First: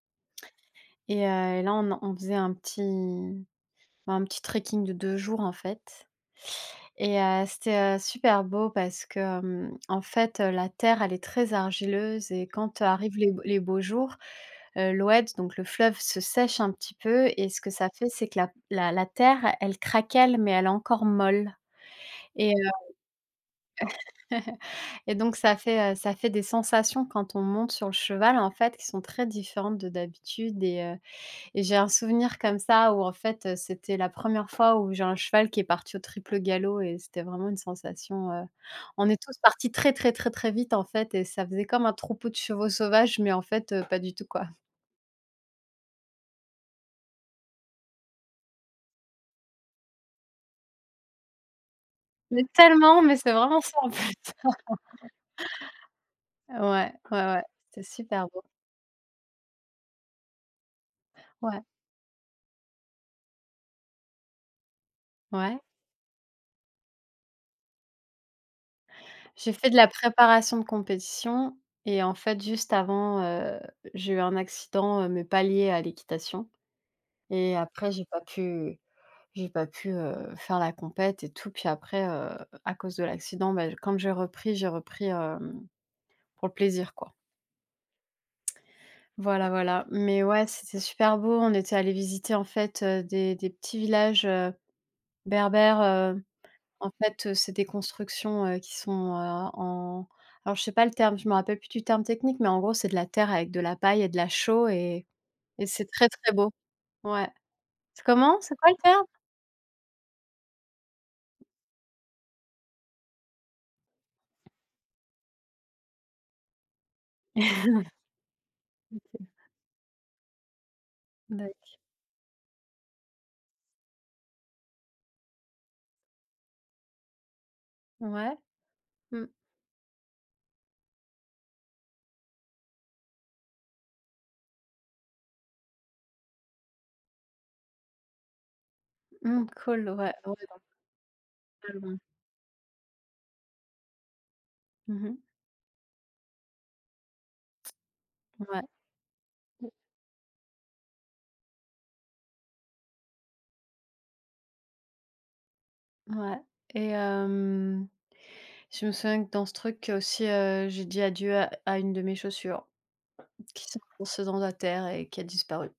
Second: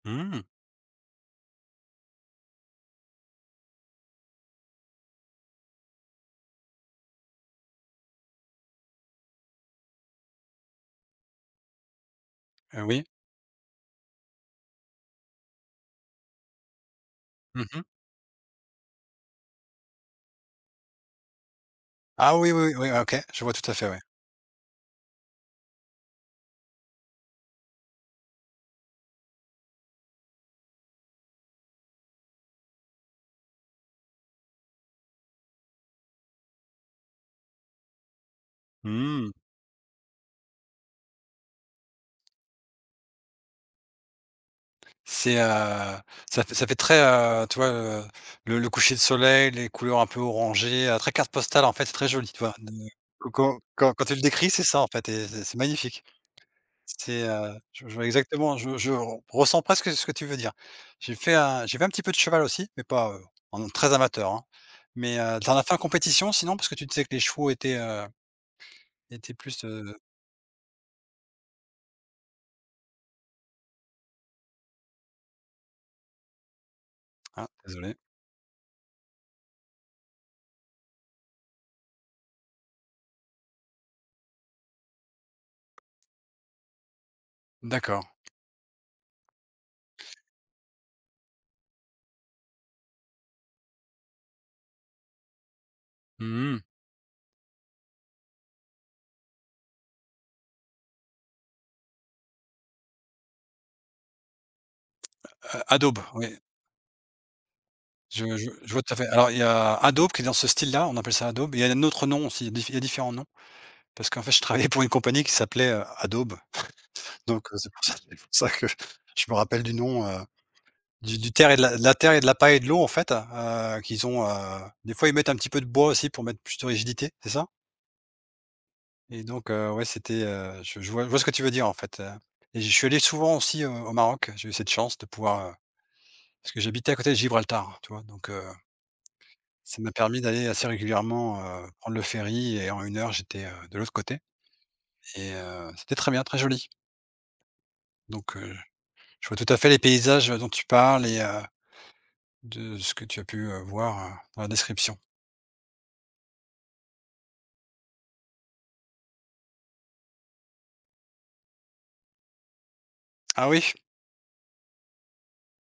Mmh. Et heu et là on en on faisait un petit un petit trekking de 2 jours, en fait et heu, c'était, heu, super beau parce que, hem, en fait, heu, la terre, elle est très argileuse et quand Heu, oui. arrivent les les beaux jours, heu, l'oued, donc le fleuve se sèche un petit peu et ce Mmh que mh. ça fait, c'est que la la la terre, elle craquelle mais elle est encore molle Ah oui, et heu oui, oui, OK, je vois tout à fait, ouais. et donc ça fait, heu, ça fait des sensations quand on monte sur le cheval en fait qui sont très différentes de d'habitude et heu et j'ai un souvenir comme ça où en fait, heu, c'était la 1re fois où j'ai un cheval qui est parti au triple galop et c'était vraiment une sensation, heu, on est Mmh. tous partis très, très, très, très vite en fait, heu et ça faisait comme un troupeau de chevaux sauvages, mais en fait, heu, pas du tout, quoi. C'est, heu, ça fait ça fait très, heu, tu vois, heu, le le coucher de soleil, les couleurs un peu orangées, heu, très carte postale, en fait c'est très joli, tu Mais vois? tellement, mais c'est Quand vraiment ça en quand quand tu le fait, décris, c'est ça en fait et c'est c'est magnifique, ouais, ouais, c'est, ouais, heu, c'était je je vois super beau. exactement, je je ressens presque ce que tu veux dire. J'ai fait Ouais. un j'ai fait un petit peu de cheval aussi mais pas, heu, en très amateur hein, mais heu, tu en Ouais. as fait en compétition sinon? Parce que tu disais que les chevaux étaient, heu, étaient J'ai plus, fait de la heu préparation de compétition et en fait juste avant, heu, j'ai eu un accident, heu, mais pas lié à l'équitation Ah et après désolé. j'ai pas pu j'ai pas pu, heu, faire la compète et tout puis après, heu, à cause de l'accident, bah, comme j'ai repris j'ai repris, hem, pour le plaisir, quoi. D'accord. Voilà, voilà mais ouais, c'était super beau, on était allés visiter en fait, heu, des des petits villages, heu, berbères, heu, Mmh mh. en fait, heu, c'est des constructions, heu, qui sont, heu, en alors je sais pas le terme, je me rappelle plus du terme technique, mais en gros c'est de la terre avec de la paille et de la chaux et et A c'est adobe, très, très oui. beau, ouais. C'est Je comment? je C'est quoi je le vois tout à terme? fait alors il y a adobe qui est dans ce style là on appelle ça adobe il y a un autre nom aussi, il y a dif différents noms parce qu'en fait je travaillais pour une compagnie qui s'appelait, heu, Adobe, donc heu, c'est pour ça que je OK. me rappelle du nom, heu, du du terre D'ac. et de la terre et de la paille et de l'eau en fait, heu, qui sont, heu, des fois ils mettent un petit peu de bois aussi pour mettre plus de rigidité, c'est ça? Ouais, Et mmh. donc heu, ouais c'était, heu, je je vois je vois ce que tu veux dire, en fait, heu et je suis allé souvent aussi, heu, au Maroc, j'ai eu cette chance de pouvoir, heu, parce que j'habitais à côté de Gibraltar, tu vois? Donc heu Mmh, ça cool, m'a ouais. permis d'aller [unintelligible] assez régulièrement, heu, prendre Tellement. le ferry et en une heure j'étais, heu, de l'autre côté Mmh mh. et heu, c'était très bien, très joli donc heu, Ouais. je vois tout à fait les paysages, heu, dont tu parles et heu, de ce que tu as pu, heu, voir, heu, dans la description. Ouais et hem, je me souviens que dans ce truc aussi, heu, j'ai dit adieu à à une de mes chaussures Ah qui oui? s'est enfoncée dans la terre et qui a disparu.